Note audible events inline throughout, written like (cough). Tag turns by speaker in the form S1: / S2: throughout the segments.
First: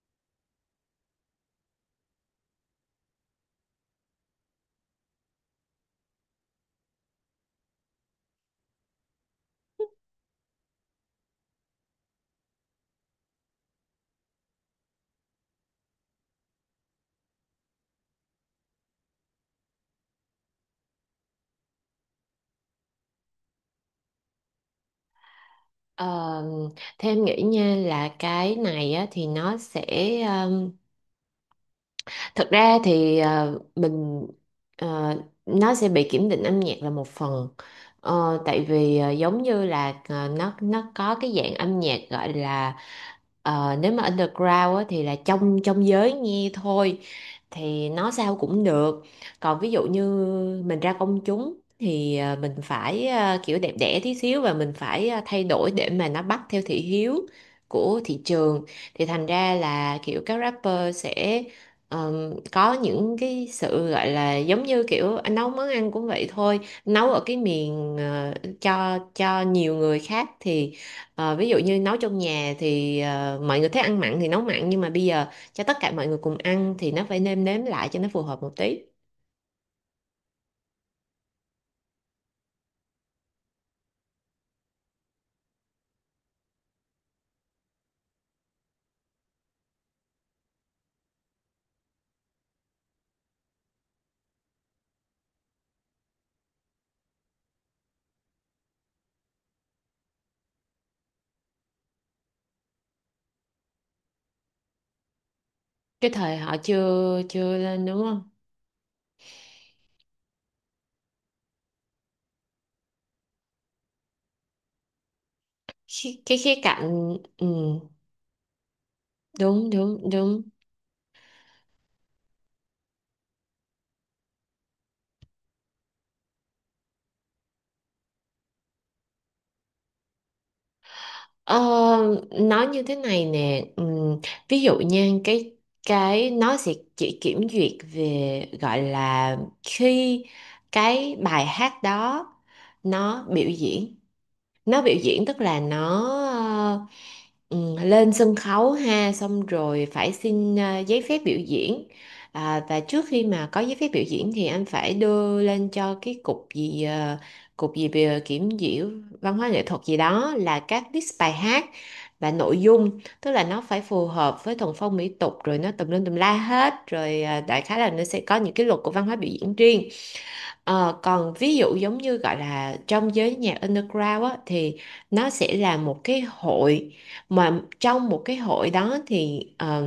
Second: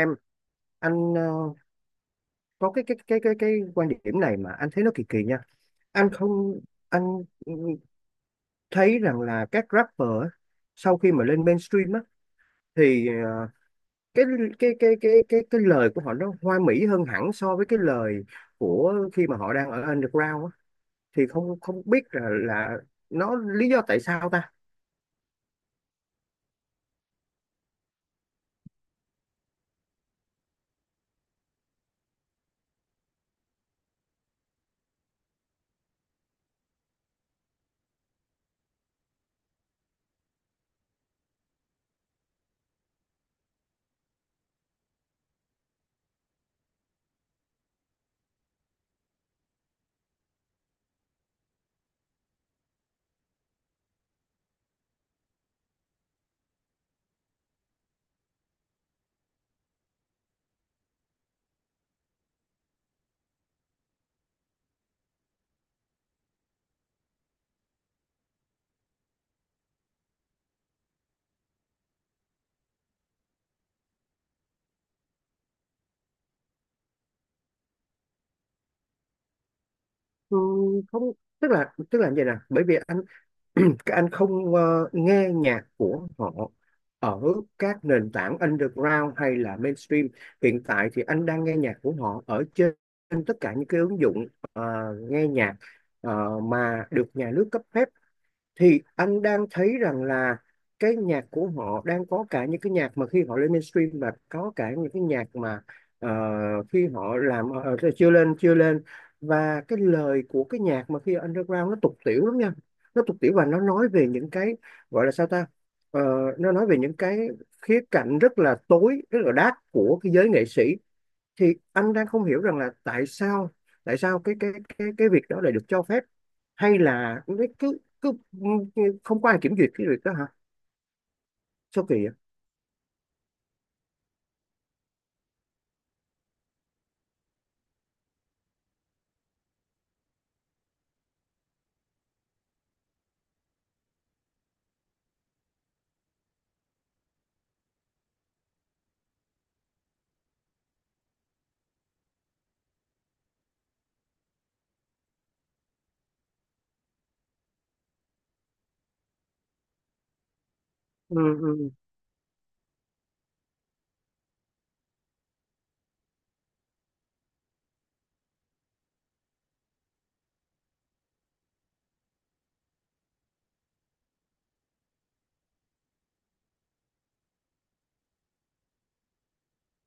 S1: Em anh, có cái quan điểm này mà anh thấy nó kỳ kỳ nha. Anh không, anh ừ, thấy rằng là các rapper á, sau khi mà lên mainstream á thì cái cái lời của họ nó hoa mỹ hơn hẳn so với cái lời của khi mà họ đang ở underground á, thì không không biết là nó lý do tại sao ta.
S2: Ờ, theo em nghĩ nha là cái này á, thì ờ, Thật ra thì ờ, nó sẽ bị kiểm định âm nhạc là một phần. Ờ, tại vì giống như là nó có cái dạng âm nhạc gọi là nếu mà underground á, thì là trong trong giới nghe thôi, thì nó sao cũng được. Còn ví dụ như mình ra công chúng thì mình phải kiểu đẹp đẽ tí xíu, và mình phải thay đổi để mà nó bắt theo thị hiếu của thị trường. Thì thành ra là kiểu các rapper sẽ có những cái sự gọi là giống như kiểu anh nấu món ăn cũng vậy thôi. Nấu ở cái miền cho nhiều người khác thì ví dụ như nấu trong nhà thì mọi người thích ăn mặn thì nấu mặn, nhưng mà bây giờ cho tất cả mọi người cùng ăn thì nó phải nêm nếm lại cho nó phù hợp một tí.
S1: Ừ, không, tức là như vậy nè, bởi vì anh (clears throat) các anh không nghe nhạc của họ ở các nền tảng underground hay là mainstream hiện tại. Thì anh đang nghe nhạc của họ ở trên tất cả những cái ứng dụng ờ, nghe nhạc mà được nhà nước cấp phép. Thì anh đang thấy rằng là cái nhạc của họ đang có cả những cái nhạc mà khi họ lên mainstream, và có cả những cái nhạc mà ờ,
S2: Cái thời họ
S1: khi họ
S2: chưa
S1: làm
S2: chưa lên đúng
S1: chưa
S2: không?
S1: lên chưa lên. Và cái lời của cái nhạc mà khi underground nó tục tiểu lắm nha. Nó tục tiểu và nó nói về những cái gọi là sao ta. Ờ,
S2: Cái
S1: nó
S2: khía
S1: nói về những
S2: cạnh
S1: cái
S2: ừ,
S1: khía cạnh rất là tối, rất là dark
S2: đúng
S1: của
S2: đúng
S1: cái giới
S2: đúng.
S1: nghệ sĩ. Thì anh đang không hiểu rằng là tại sao, tại sao cái cái cái việc đó lại được cho phép, hay là cái- cứ cứ không có ai kiểm duyệt cái việc đó hả.
S2: Ờ,
S1: Sao kỳ vậy.
S2: nói như thế này nè, ví dụ nha, cái nó sẽ chỉ kiểm duyệt về gọi là khi cái bài hát đó nó biểu diễn, nó biểu diễn tức là nó ừ, lên sân khấu ha, xong rồi phải xin giấy phép biểu diễn. À, và trước khi mà có giấy phép biểu diễn thì anh phải đưa lên cho cái cục gì cục gì về kiểm duyệt văn hóa nghệ thuật gì đó là các list
S1: Ừ,
S2: bài hát
S1: ừ,
S2: và nội dung, tức là nó phải phù hợp với thuần phong mỹ tục rồi nó tùm lum tùm la hết rồi. Ờ, Đại khái là nó sẽ có những cái luật của văn hóa biểu diễn riêng. Ờ, còn ví dụ giống như gọi là trong giới nhạc underground á, thì nó sẽ là một cái hội, mà trong một cái hội đó thì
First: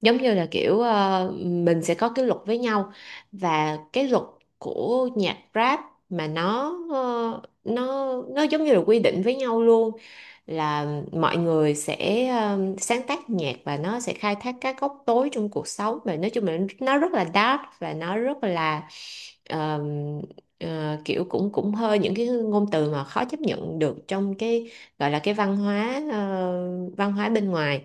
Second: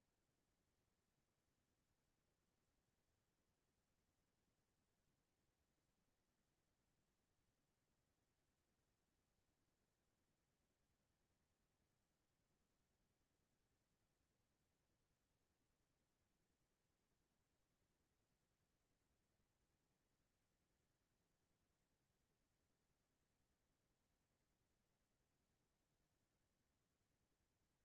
S2: giống như là kiểu mình sẽ có cái luật với nhau, và cái luật của nhạc rap mà nó giống như là quy định với nhau luôn, là mọi người sẽ sáng tác nhạc và nó sẽ khai thác các góc tối trong cuộc sống, và nói chung là nó rất là dark và nó rất là um, kiểu cũng cũng hơi những cái ngôn từ mà khó chấp nhận được trong cái gọi là cái văn hóa văn hóa bên ngoài.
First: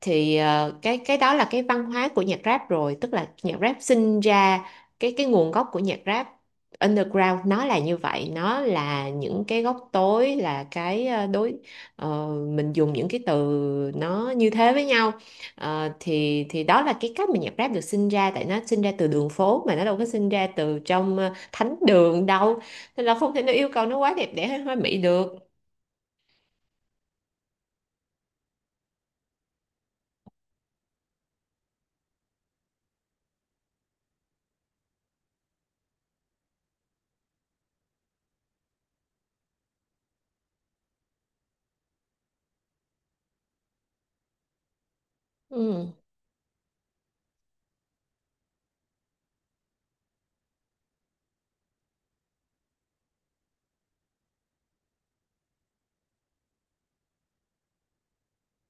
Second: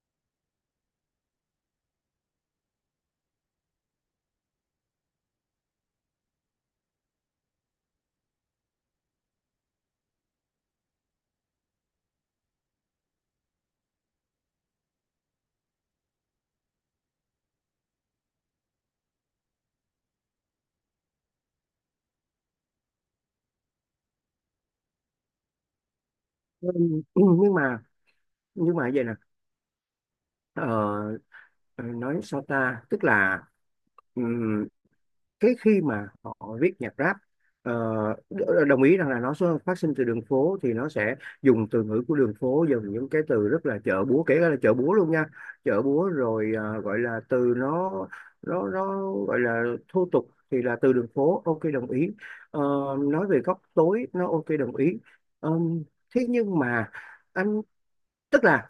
S2: Thì cái đó là cái văn hóa của nhạc rap rồi, tức là nhạc rap sinh ra, cái nguồn gốc của nhạc rap underground nó là như vậy, nó là những cái góc tối, là cái mình dùng những cái từ nó như thế với nhau. Ờ, thì đó là cái cách mà nhạc rap được sinh ra, tại nó sinh ra từ đường phố mà, nó đâu có sinh ra từ trong thánh đường đâu, nên là không thể nào yêu cầu nó quá đẹp đẽ hay hoa mỹ được.
S1: ừ, ừ, ừ, nhưng mà vậy nè, ờ, nói sao ta, tức là ừ, thế khi mà họ viết nhạc rap, ờ, đồng ý rằng là nó phát sinh từ đường phố, thì nó sẽ dùng từ ngữ của đường phố, dùng những cái từ rất là chợ búa, kể cả là chợ búa luôn nha. Chợ
S2: Ừ,
S1: búa, rồi gọi là từ nó gọi là thô tục, thì là từ đường phố, ok, đồng ý. Ờ, nói về góc tối nó ok, đồng ý. Ờm, Thế nhưng mà anh, tức là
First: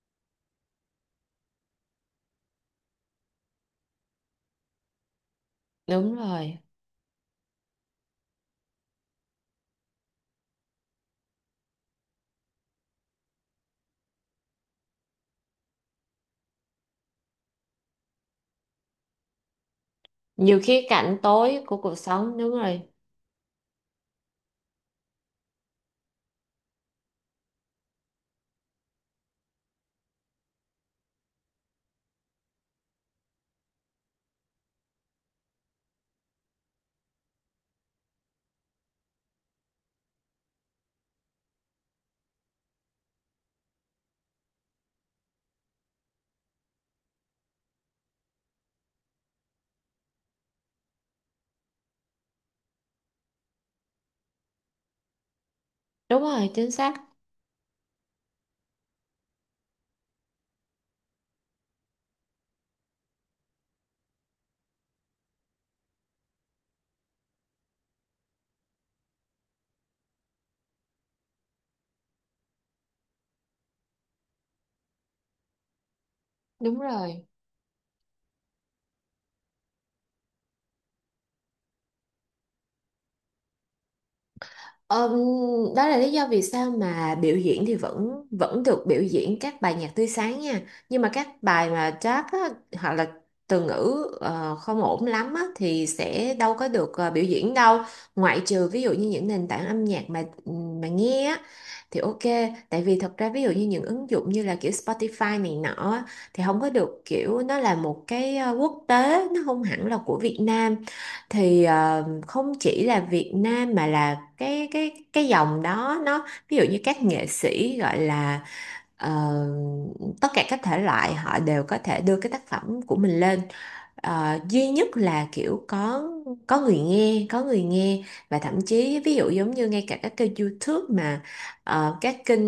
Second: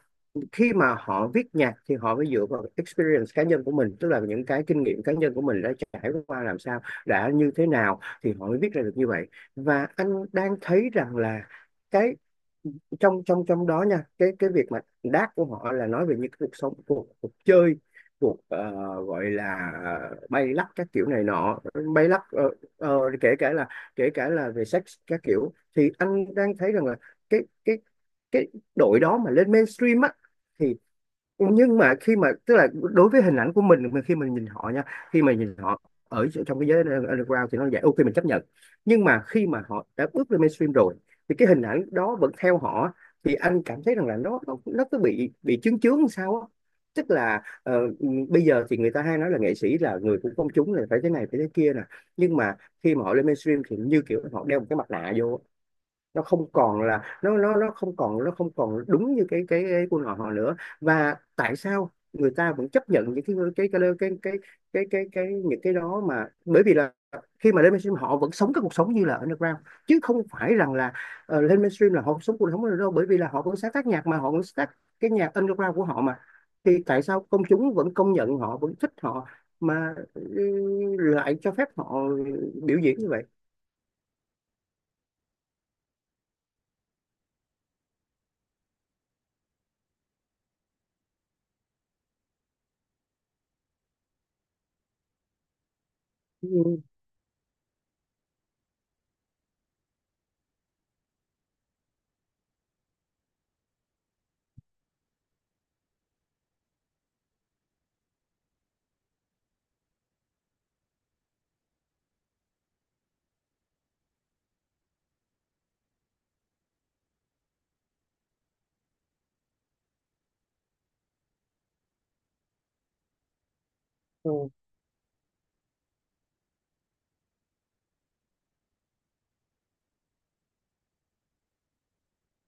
S1: khi mà họ viết nhạc thì họ phải dựa vào experience cá nhân của mình, tức là những cái kinh nghiệm cá nhân của mình đã trải
S2: đúng
S1: qua
S2: rồi.
S1: làm sao, đã như thế nào, thì họ mới viết ra được như vậy. Và anh đang thấy rằng là cái trong trong trong đó nha, cái việc mà đát của họ là nói về những cái cuộc sống, cuộc chơi, cuộc gọi là bay
S2: Nhiều
S1: lắc
S2: khía
S1: các kiểu
S2: cạnh
S1: này nọ.
S2: tối của cuộc
S1: Bay lắc,
S2: sống, đúng rồi.
S1: kể cả là về sex các kiểu. Thì anh đang thấy rằng là cái cái cái đội đó mà lên mainstream á thì, nhưng mà khi mà, tức là đối với hình ảnh của mình, khi mình nhìn họ nha, khi mà nhìn họ ở trong cái giới underground thì nó vậy, ok mình chấp nhận. Nhưng mà khi mà họ đã bước lên mainstream rồi thì cái hình ảnh đó vẫn theo họ, thì anh cảm thấy rằng là nó cứ bị chướng chướng làm sao á. Tức là bây giờ thì người ta hay nói là nghệ sĩ là người của công chúng, là phải thế này phải thế kia nè. Nhưng mà khi mà họ lên mainstream thì như kiểu họ đeo một cái mặt nạ vô á.
S2: Đúng
S1: Nó
S2: rồi,
S1: không
S2: chính
S1: còn
S2: xác,
S1: là nó không còn đúng như cái quân họ họ nữa. Và tại sao người ta vẫn chấp nhận những cái cái, những cái đó mà. Bởi vì là khi mà lên mainstream họ vẫn sống cái cuộc sống như là underground, chứ không phải rằng là lên mainstream là họ sống cuộc sống đâu, bởi vì là họ vẫn sáng tác nhạc mà, họ vẫn sáng tác cái nhạc underground của họ mà.
S2: đúng
S1: Thì tại
S2: rồi.
S1: sao công chúng vẫn công nhận họ, vẫn thích họ mà lại cho phép họ biểu diễn như vậy.
S2: Ờ, đó là lý do vì sao mà biểu diễn thì vẫn vẫn được biểu diễn các bài nhạc tươi sáng nha. Nhưng mà các bài mà jazz á, hoặc là từ ngữ không ổn lắm á, thì sẽ
S1: Ừ.
S2: đâu có được biểu diễn đâu. Ngoại trừ ví dụ như những nền tảng âm nhạc mà ừ, mà nghe á, thì ok. Tại vì thật ra ví dụ như những ứng dụng như là kiểu Spotify này nọ á, thì không có được, kiểu nó là một cái quốc tế, nó không hẳn là của Việt Nam. Thì không chỉ là Việt Nam mà là cái dòng đó, nó ví dụ như các nghệ sĩ gọi là ờ, tất cả các thể loại họ đều có thể đưa cái tác phẩm của mình lên. Ờ,
S1: Ừ.
S2: duy nhất là kiểu có người nghe, có người nghe. Và thậm chí ví dụ giống như ngay cả các kênh YouTube mà các kênh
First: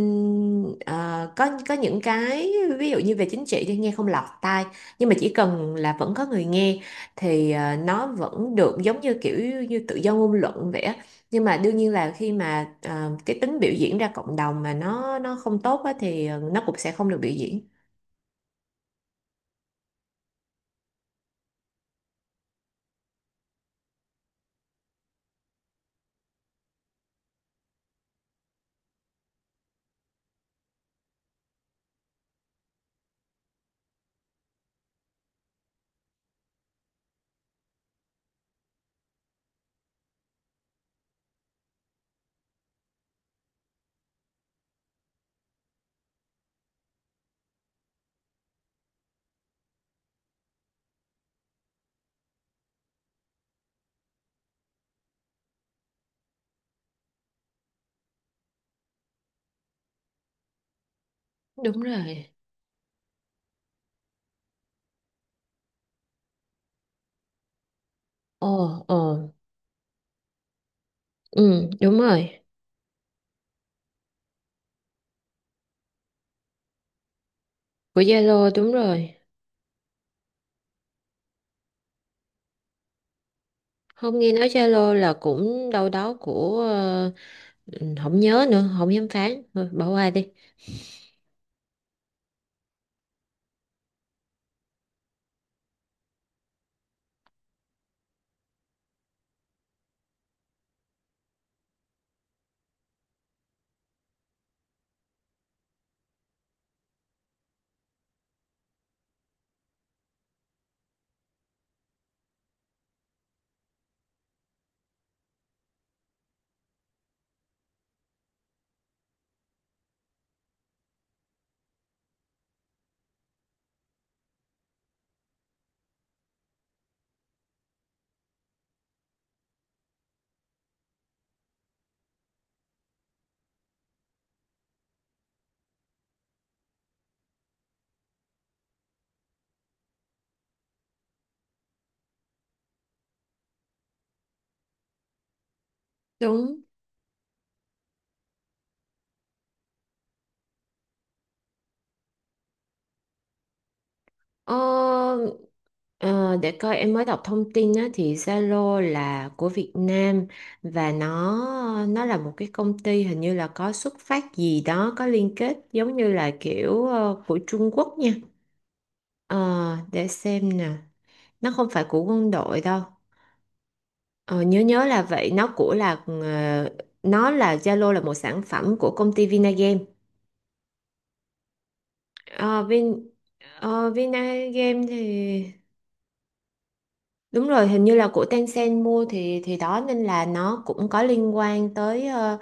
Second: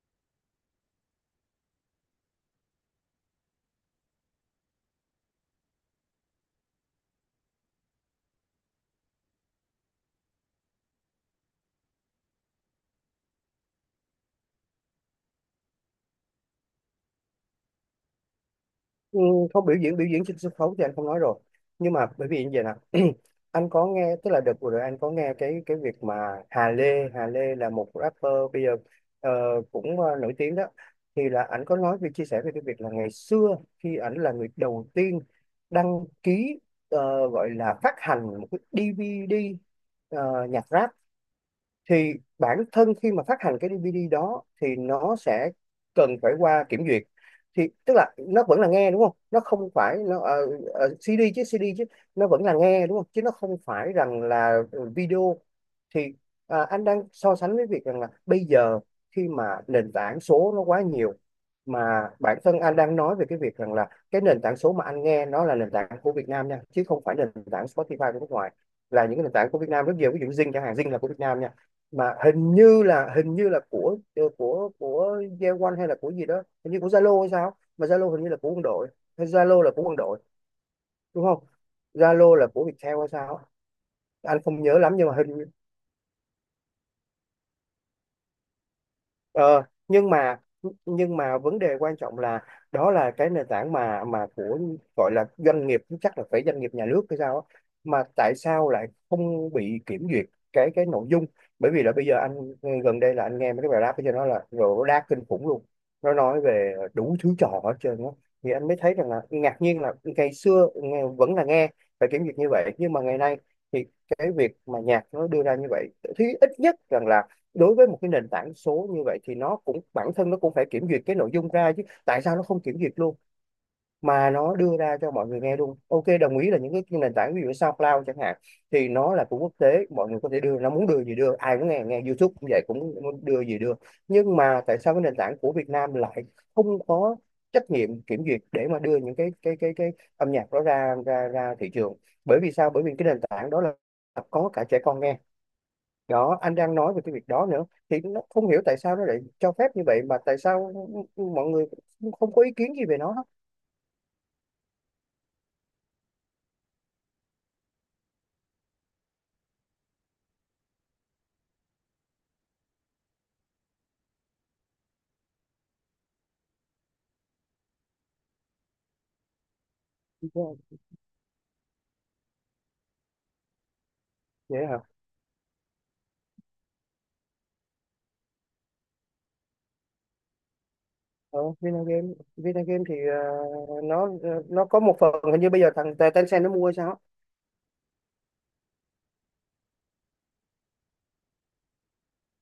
S2: có những cái ví dụ như về chính trị thì nghe không lọt tai, nhưng mà chỉ cần là vẫn có người nghe thì nó vẫn được, giống như kiểu như tự do ngôn luận vậy á. Nhưng mà đương nhiên là khi mà cái tính biểu diễn ra cộng đồng mà nó không tốt á thì nó cũng sẽ không được biểu diễn.
S1: Ừ, không, biểu diễn trên sân khấu thì anh không nói rồi. Nhưng mà bởi vì như vậy nè, (clears throat) anh có nghe, tức là đợt vừa rồi anh có nghe cái việc mà Hà Lê, là một rapper bây giờ ờ, cũng nổi tiếng đó. Thì là anh có nói về, chia sẻ về cái việc là ngày xưa khi ảnh là người đầu tiên đăng ký gọi là phát hành một cái DVD nhạc rap, thì bản thân khi mà phát hành cái DVD đó thì nó sẽ cần phải qua kiểm duyệt. Thì tức là nó vẫn là nghe đúng không, nó không phải nó CD chứ, CD chứ, nó vẫn là nghe đúng không chứ, nó không phải rằng là video. Thì à, anh đang so sánh với việc rằng là bây giờ khi mà nền tảng số nó quá nhiều,
S2: Đúng
S1: mà
S2: rồi.
S1: bản thân anh đang nói về cái việc rằng là cái nền tảng số mà anh nghe, nó là nền tảng của Việt Nam nha, chứ không phải nền tảng Spotify của nước
S2: Ồ,
S1: ngoài,
S2: ồ,
S1: là những cái nền tảng của Việt Nam rất nhiều, ví dụ Zing chẳng hạn. Zing là của Việt Nam nha,
S2: ừ, đúng
S1: mà
S2: rồi.
S1: hình như là của của Yeowon hay là của gì đó, hình như của Zalo hay sao, mà
S2: Của
S1: Zalo hình như là
S2: Zalo,
S1: của quân
S2: đúng
S1: đội,
S2: rồi.
S1: hay Zalo là của quân đội đúng không. Zalo là của Viettel hay sao á,
S2: Không, nghe
S1: anh
S2: nói
S1: không nhớ
S2: Zalo
S1: lắm nhưng
S2: là
S1: mà hình.
S2: cũng đâu đó của ừ, không nhớ nữa, không dám phán.
S1: Ờ,
S2: Thôi, bỏ qua
S1: nhưng
S2: đi.
S1: mà vấn đề quan trọng là đó là cái nền tảng mà của gọi là doanh nghiệp, chắc là phải doanh nghiệp nhà nước hay sao á, mà tại sao lại không bị kiểm duyệt cái nội dung. Bởi vì là bây giờ anh, gần đây là anh nghe mấy cái bài rap cho nó là rồi, rap kinh khủng luôn, nó nói về đủ thứ trò hết trơn á. Thì anh mới thấy rằng là ngạc nhiên là ngày xưa nghe, vẫn là nghe phải kiểm duyệt như vậy, nhưng mà ngày nay thì cái việc mà nhạc nó đưa ra như vậy, thì ít nhất rằng là đối với một cái nền tảng số như vậy thì nó cũng, bản thân nó cũng phải kiểm duyệt cái nội dung ra chứ, tại sao nó không kiểm duyệt luôn mà nó đưa ra cho mọi người nghe luôn. Ok đồng ý là những cái nền tảng ví dụ như SoundCloud chẳng hạn thì nó là của quốc tế, mọi người có thể đưa, nó muốn đưa gì đưa, ai cũng nghe, nghe YouTube cũng vậy cũng muốn đưa gì đưa. Nhưng mà tại sao cái nền tảng của Việt Nam lại không có trách nhiệm kiểm duyệt để mà đưa những cái cái âm nhạc đó ra ra ra thị trường. Bởi vì sao, bởi vì cái nền tảng đó là có cả trẻ con nghe. Đó anh
S2: Đúng.
S1: đang nói về cái việc đó nữa, thì nó không hiểu tại sao nó lại cho phép như vậy, mà tại sao mọi người cũng không có ý kiến gì về nó hết.
S2: Ờ, ờ, để coi, em mới đọc thông tin á, thì Zalo là của Việt Nam, và nó là một cái công ty hình như là có xuất phát gì đó, có liên kết giống như là kiểu của Trung Quốc nha. Ờ, để xem
S1: Vâng.
S2: nè, nó không phải của quân đội đâu. Ờ, nhớ
S1: Vậy hả.
S2: nhớ là vậy, nó là, Zalo là một sản phẩm của công ty Vinagame.
S1: Ờ, Vinagame,
S2: Ờ,
S1: Vinagame thì nó nó có
S2: Vinagame
S1: một phần hình như
S2: thì
S1: bây giờ thằng Tencent nó mua hay sao á.
S2: đúng rồi, hình như là của Tencent mua, thì đó nên là nó cũng có liên quan tới ờ,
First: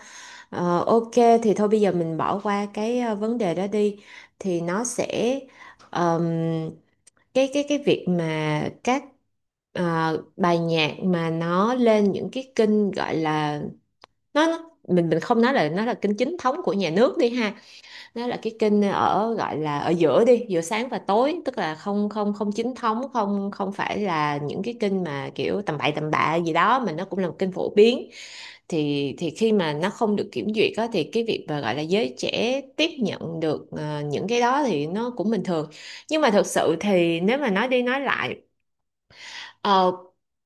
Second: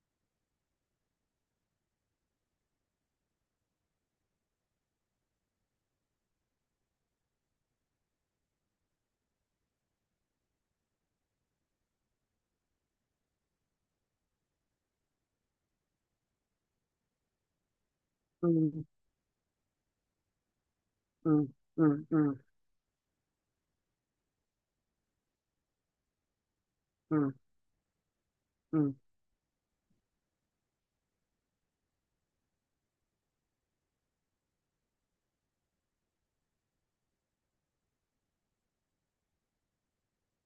S2: ờ, ok. Thì thôi bây giờ mình bỏ qua cái vấn đề đó đi. Thì nó sẽ ờm, cái việc mà các bài nhạc mà nó lên những cái kênh gọi là mình không nói là nó là kênh chính thống của nhà nước đi ha, nó là cái kênh
S1: Ừ,
S2: ở gọi là ở giữa đi, giữa sáng và
S1: ừ,
S2: tối, tức là
S1: ừ,
S2: không không
S1: ừ,
S2: không chính thống, không không phải là những cái kênh mà kiểu tầm bậy tầm bạ gì đó, mà nó cũng là
S1: ừ,
S2: một kênh phổ biến.
S1: ừ.
S2: Thì khi mà nó không được kiểm duyệt á, thì cái việc mà gọi là giới trẻ tiếp nhận được những cái đó thì nó cũng bình thường. Nhưng mà thực sự thì nếu mà nói đi nói lại, ờ,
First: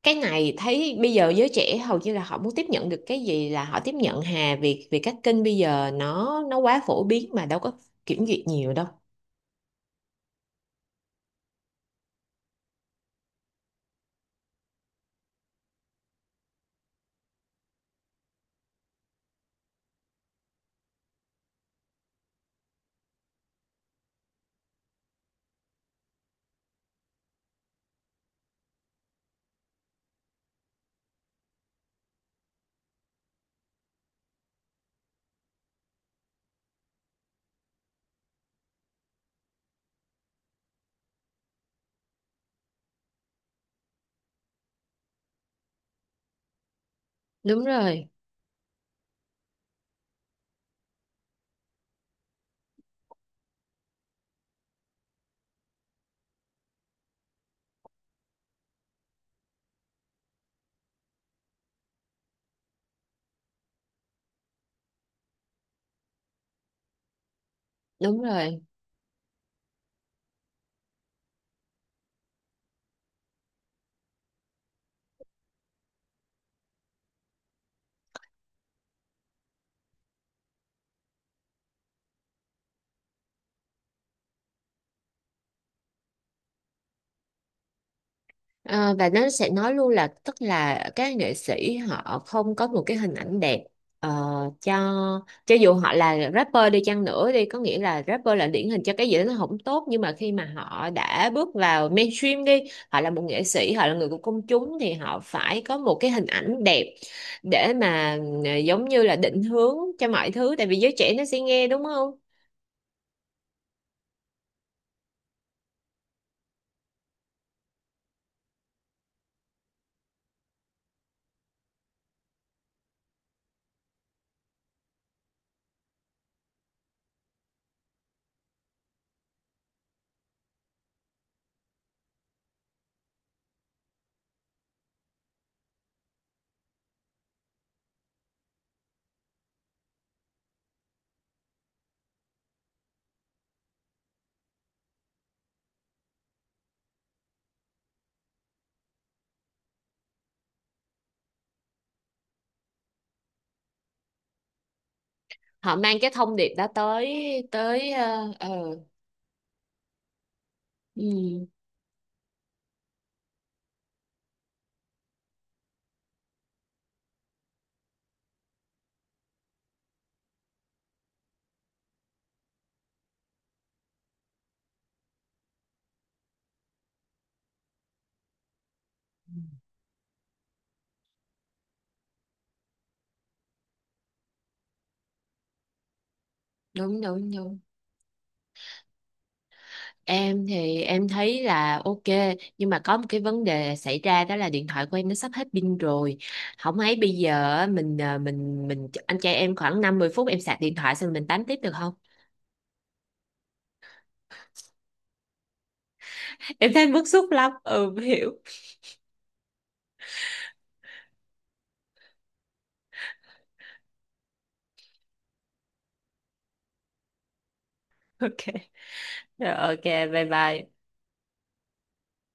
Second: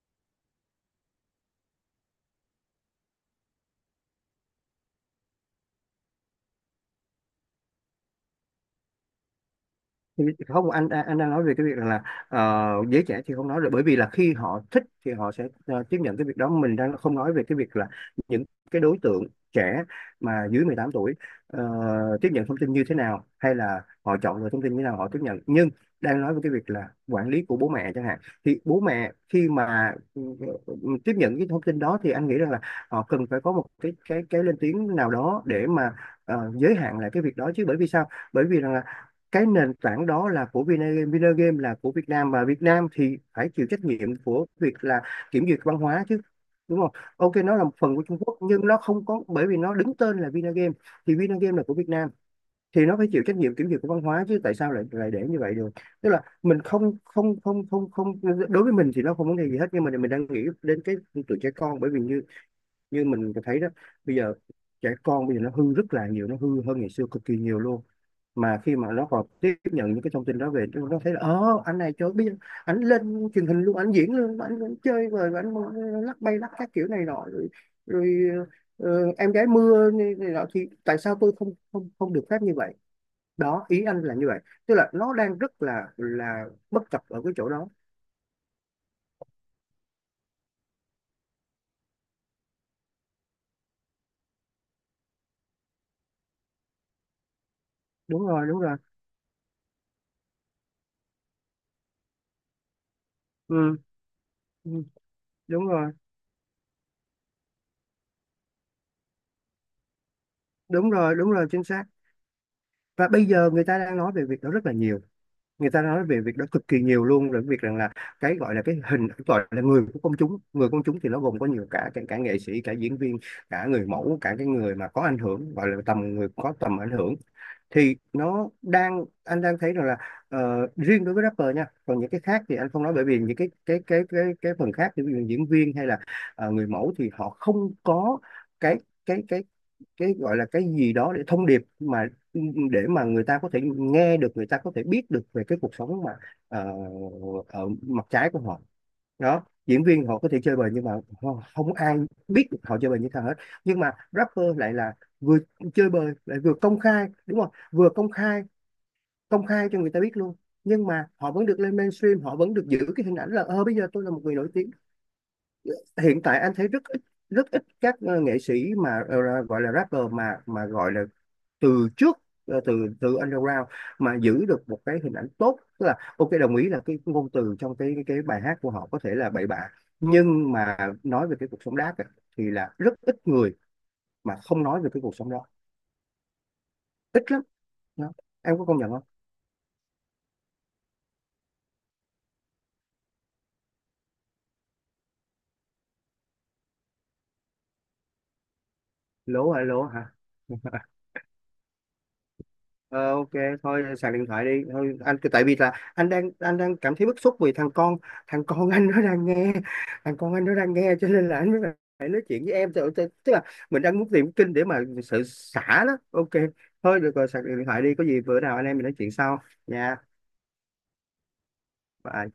S2: cái này thấy bây giờ giới trẻ hầu như là họ muốn tiếp nhận được cái gì là họ tiếp nhận hà, vì vì các kênh bây giờ nó quá phổ biến mà đâu có kiểm duyệt nhiều đâu.
S1: Không, anh đang nói về cái việc rằng là giới trẻ thì không nói rồi, bởi vì là khi họ thích thì họ sẽ tiếp nhận cái việc đó. Mình đang không nói về cái việc là những cái đối tượng trẻ mà dưới 18 tuổi ờ, tiếp nhận thông tin như thế nào, hay là họ chọn lựa thông tin như thế nào họ tiếp nhận, nhưng đang nói về cái việc là quản lý của bố mẹ chẳng hạn. Thì bố mẹ khi mà ừ, tiếp nhận cái thông tin đó thì anh nghĩ rằng là họ cần phải có một cái cái lên tiếng nào đó để mà giới hạn lại cái việc đó chứ. Bởi vì sao, bởi vì rằng cái nền tảng đó là của Vinagame, Vinagame là của Việt Nam, và Việt Nam thì phải chịu trách nhiệm của việc là kiểm duyệt văn hóa chứ, đúng không? Ok nó
S2: Đúng
S1: là một phần của
S2: rồi,
S1: Trung Quốc nhưng nó không có, bởi vì nó đứng tên là Vinagame, thì Vinagame là của Việt Nam thì nó phải chịu trách nhiệm kiểm duyệt của văn hóa chứ, tại sao lại lại để như vậy được? Tức là mình không không không không không đối với mình thì nó không vấn đề gì hết, nhưng mà mình đang nghĩ đến cái tụi trẻ con. Bởi vì như như mình thấy đó, bây giờ trẻ con bây giờ nó hư rất là nhiều, nó hư hơn ngày xưa cực kỳ nhiều luôn.
S2: đúng
S1: Mà
S2: rồi.
S1: khi mà nó còn tiếp nhận những cái thông tin đó về, nó thấy là anh này trời biết, anh lên truyền hình luôn, anh diễn luôn anh chơi rồi anh lắc bay lắc các kiểu này nọ rồi, rồi ờ, em gái mưa này, này nọ, thì tại sao tôi không không không được phép như vậy? Đó, ý anh là như vậy. Tức là nó đang rất là bất cập ở cái chỗ đó.
S2: Ờ, và nó sẽ nói luôn là tức là các nghệ sĩ họ không có một cái hình ảnh đẹp, ờ, cho cho dù họ là rapper đi chăng nữa đi, có nghĩa là
S1: Đúng
S2: rapper là
S1: rồi, đúng
S2: điển
S1: rồi.
S2: hình cho cái gì đó nó không tốt, nhưng mà khi mà họ đã bước vào mainstream đi, họ là một nghệ sĩ,
S1: Ừ,
S2: họ là người của công
S1: ừ,
S2: chúng thì họ phải
S1: đúng
S2: có
S1: rồi.
S2: một cái hình ảnh đẹp để mà giống như là định hướng cho mọi thứ, tại vì
S1: Đúng
S2: giới trẻ
S1: rồi,
S2: nó
S1: đúng
S2: sẽ
S1: rồi, chính
S2: nghe đúng
S1: xác.
S2: không?
S1: Và bây giờ người ta đang nói về việc đó rất là nhiều, người ta nói về việc đó cực kỳ nhiều luôn. Rồi việc rằng là cái gọi là cái hình, gọi là người của công chúng, người công chúng thì nó gồm có nhiều, cả cả, cả nghệ sĩ, cả diễn viên, cả người mẫu, cả cái người mà có ảnh hưởng, gọi là tầm người có tầm ảnh hưởng. Thì nó đang, anh đang thấy rằng là ờ, riêng đối với rapper nha, còn những cái khác thì anh không nói. Bởi vì những cái phần khác thì ví dụ diễn viên hay là người mẫu thì họ không có cái cái cái cái gọi là cái gì đó để thông điệp, mà để mà người ta có thể nghe được, người ta có thể biết được về cái cuộc sống mà ờ, ở mặt trái của họ. Đó, diễn viên họ có thể chơi bời, nhưng mà không ai biết được họ chơi bời như thế nào hết. Nhưng mà rapper lại là vừa
S2: Họ
S1: chơi
S2: mang cái
S1: bời
S2: thông
S1: lại
S2: điệp
S1: vừa
S2: đó
S1: công
S2: tới,
S1: khai, đúng không, vừa
S2: tới
S1: công khai, công khai cho người ta biết luôn. Nhưng mà họ
S2: ừ,
S1: vẫn được lên mainstream, họ vẫn được giữ cái hình ảnh là ờ bây giờ tôi là một người nổi tiếng. Hiện tại anh thấy rất ít, rất ít các nghệ sĩ mà gọi là rapper mà gọi là từ trước, từ từ underground mà giữ được một cái hình ảnh tốt. Tức là ok, đồng ý là cái ngôn từ trong cái bài hát của họ có thể là bậy bạ, nhưng mà nói về cái cuộc sống đáp á, thì là rất ít người mà không nói về cái cuộc sống đó.
S2: đúng đúng
S1: Ít lắm
S2: đúng.
S1: đó. Em có công nhận không?
S2: Em thì em thấy là ok, nhưng mà có một cái vấn đề xảy ra, đó là điện thoại của em nó sắp hết pin rồi. Không ấy bây giờ á, mình anh trai
S1: Lố
S2: em
S1: hả?
S2: khoảng
S1: Lố
S2: 50
S1: hả?
S2: phút em sạc điện thoại xong mình tám tiếp được không?
S1: Ờ, ok, thôi sạc điện thoại đi thôi anh. Tại vì là anh đang, anh
S2: (laughs) Em
S1: đang
S2: thấy
S1: cảm thấy
S2: bức
S1: bức
S2: xúc
S1: xúc
S2: lắm.
S1: vì thằng
S2: Ừ
S1: con,
S2: (laughs) hiểu.
S1: thằng con anh nó đang nghe, thằng con anh nó đang nghe cho nên là anh mới phải nói chuyện với em. Tức tức- tức là mình đang muốn tìm kinh để mà sự xả đó. Ok, thôi được rồi, sạc điện thoại đi, có gì bữa
S2: Ok.
S1: nào anh em mình nói chuyện sau
S2: Rồi, ok,
S1: nha.
S2: bye bye.
S1: Bye.